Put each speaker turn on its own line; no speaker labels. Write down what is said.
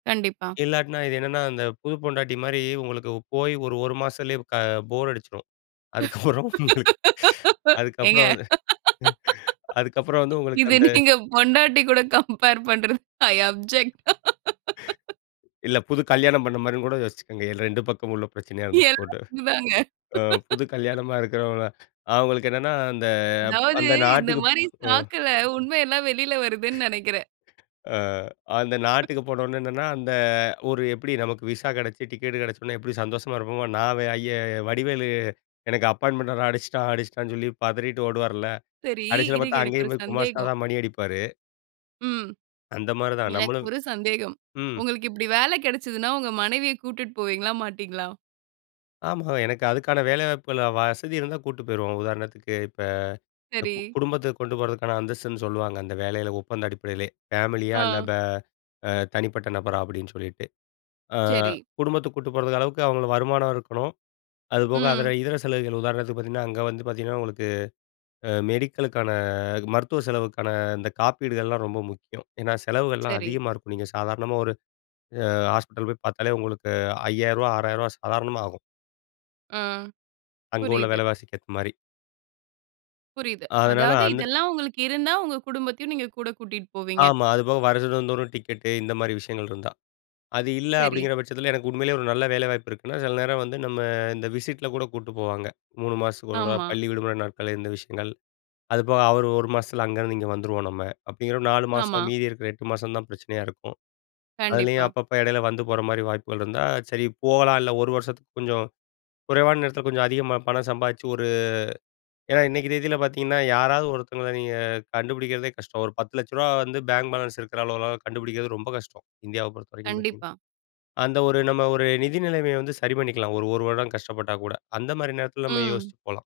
கண்டிப்பா.
இல்லாட்னா இது என்னன்னா, அந்த புது பொண்டாட்டிமாரி உங்களுக்கு போயி ஒரு, ஒரு மாசத்துலே க போர் அடிச்சிரும். அதுக்கப்புறம் உங்களுக்
ஏங்க
அதுக்கப்புறம் வந் அதுக்கப்புறம் வந்து உங்களுக்கு
இது
அந்த,
நீங்க பொண்டாட்டி கூட கம்பேர் பண்றது, ஐ அப்ஜெக்ட்
இல்ல, புது கல்யாணம் பண்ண மாரியும்கூட யோசிச்சிக்கங்க. எ 2 பக்கமும் உள்ள பிரச்சனையா இருந்துட்டு போட்டும்.
எல்லாருக்கும் இதாங்க
அ, புது கல்யாணமா இருக்கிறவங்கள அவுங்களுக்கென்னன்னா அந்த
அதாவது
அந்த
இந்த
நாட்டுக்குப்
மாரி
ம்.
சாக்குல, உண்ம எல்லாம் வெளில வருதுனு நெனைக்கிறேன்.
அ, அந்த நாட்டுக்கு போனவுடனே என்னன்னா, அந்த ஒரு எப்பிடி, நமக்கு விசா கெடைச்சி, டிக்கெட் கிடைச்சவுடனே எப்பிடி சந்தோஷமா இருப்போமோ! நான் வே ஐயா வடிவேலு எனக்கு அப்பாயின்ட்மென்ட் ர அடிச்சிட்டான், அடிச்சிட்டான்னு சொல்லி பதறிட்டு ஓடுவார்ல,
சரி
கடைசில
இருங்க,
பாத்தா
எனக்கு ஒரு
அங்கேயும் போய் குமாஸ்தா
சந்தேகம்.
தான் மணி அடிப்பாரு.
ம்,
அந்த மாரி தான், நம்மளும்
எனக்கொரு சந்தேகம்.
ம்.
உங்களுக்கு இப்பிடி வேல கெடச்சுதுன்னா, உங்க மனைவிய கூட்டிட்டு போவீங்களா, மாட்டீங்களா?
ஆமா எனக்கு அதுக்கான வேலைவாய்ப்புகள் அ, வசதி இருந்தா கூட்டிட்டு போயிருவோம். உதாரணத்துக்கு இப்ப
சரி.
குடும்பத்த கொண்டு போறதுக்கான அந்தஸ்துன்னு சொல்லுவாங்க, அந்த வேலையில ஒப்பந்த அடிப்படையிலே! ஃபேமிலியா இல்ல,
ஆ.
பே அ, தனிப்பட்ட நபரா அப்பிடின்னு சொல்லிட்டு. அ,
சரி.
குடும்பத்துக்கு கூட்டிட்டு போறதுக்கு அளவுக்கு அவுங்களுக்கு வருமானம் இருக்கணும். அதுபோக அதுல
ம்.
இதர செலவுகள், உதாரணத்துக்கு பாத்தீங்கன்னா, அங்க வந்து பாத்தீங்கன்னா உங்களுக்கு அ, மெடிக்கலுக்கான, அ மருத்துவ செலவுக்கான இந்த காப்பீடுகள்லாம் ரொம்ப முக்கியம், ஏன்னா செலவுகள்லாம்
சரி.
அதிகமா இருக்கும். நீங்க சாதாரணமா ஒரு அ, ஹாஸ்பிட்டல் போய் பாத்தாலே உங்களுக்கு ரூ.5,000 ரூ.6,000 சாதாரணமா ஆகும்.
ஆ,
அங்க உள்ள
புரியுது.
விலைவாசிக்கு ஏத்த மாரி.
புரியுது.
அதனால
அதாவது
அந்த
இதெல்லாம் உங்களுக்கு இருந்தா, உங்க குடும்பத்தையும் நீங்க கூட கூட்டிட்டு போவீங்க.
ஆமா. அதுபோக வருடந்தோறும் டிக்கெட்டு, இந்தமாரி விஷயங்கள் இருந்தா! அது இல்ல
சரி.
அப்பிடிங்கிற பட்சத்தில எனக்கு உண்மயிலே ஒரு நல்ல வேலைவாய்ப்பு இருக்குன்னா, சில நேரம் வந்து நம்ம இந்த விசிட்ல கூட கூட்டு போவாங்க. 3 மாசத்துக்கு ஒரு தடவை
ஆமா.
பள்ளி விடுமுறை நாட்கள்ல இந்த விஷயங்கள். அதுபோக அவரு ஒரு மாசத்துல அங்கருந்து இங்க வந்துருவோம் நம்ம. அப்பிடிங்கிற ஒரு 4
ஆமா.
மாசம், மீதி இருக்கிற 8 மாசம் தான் பிரச்சனையா இருக்கும். அதுலயும்
கண்டிப்பா.
அப்பப்ப இடையில வந்து போற மாரி வாய்ப்புகள் இருந்தா சரி போகலாம், இல்ல ஒரு வருஷத்துக்கு கொஞ்சம் குறைவான நேரத்துல கொஞ்சம் அதிகமா பணம் சம்பாதிச்சு ஒரு, ஏன்னா இன்னிக்கு தேதில பாத்தீங்கன்னா, யாராவது ஒருத்தங்கள நீங்க கண்டுபிடிக்கிறதே கஷ்டம், ஒரு ரூ.1000000 வந்து பேங்க் பேலன்ஸ் இருக்குற அளவுலாம் கண்டுபிடிக்கிறது ரொம்ப கஷ்டம். இந்தியாவ பொறுத்தவரைக்கும் பாத்தீங்கன்னா.
கண்டிப்பா.
அந்த ஒரு நம்ம ஒரு நிதி நிலமைய வந்து சரி பண்ணிக்கலாம், ஒரு, ஒரு வருடம் கஷ்டப்பட்டா கூட அந்தமாரி நேரத்துல நம்ம
ம்.
யோசிச்சு போலாம்.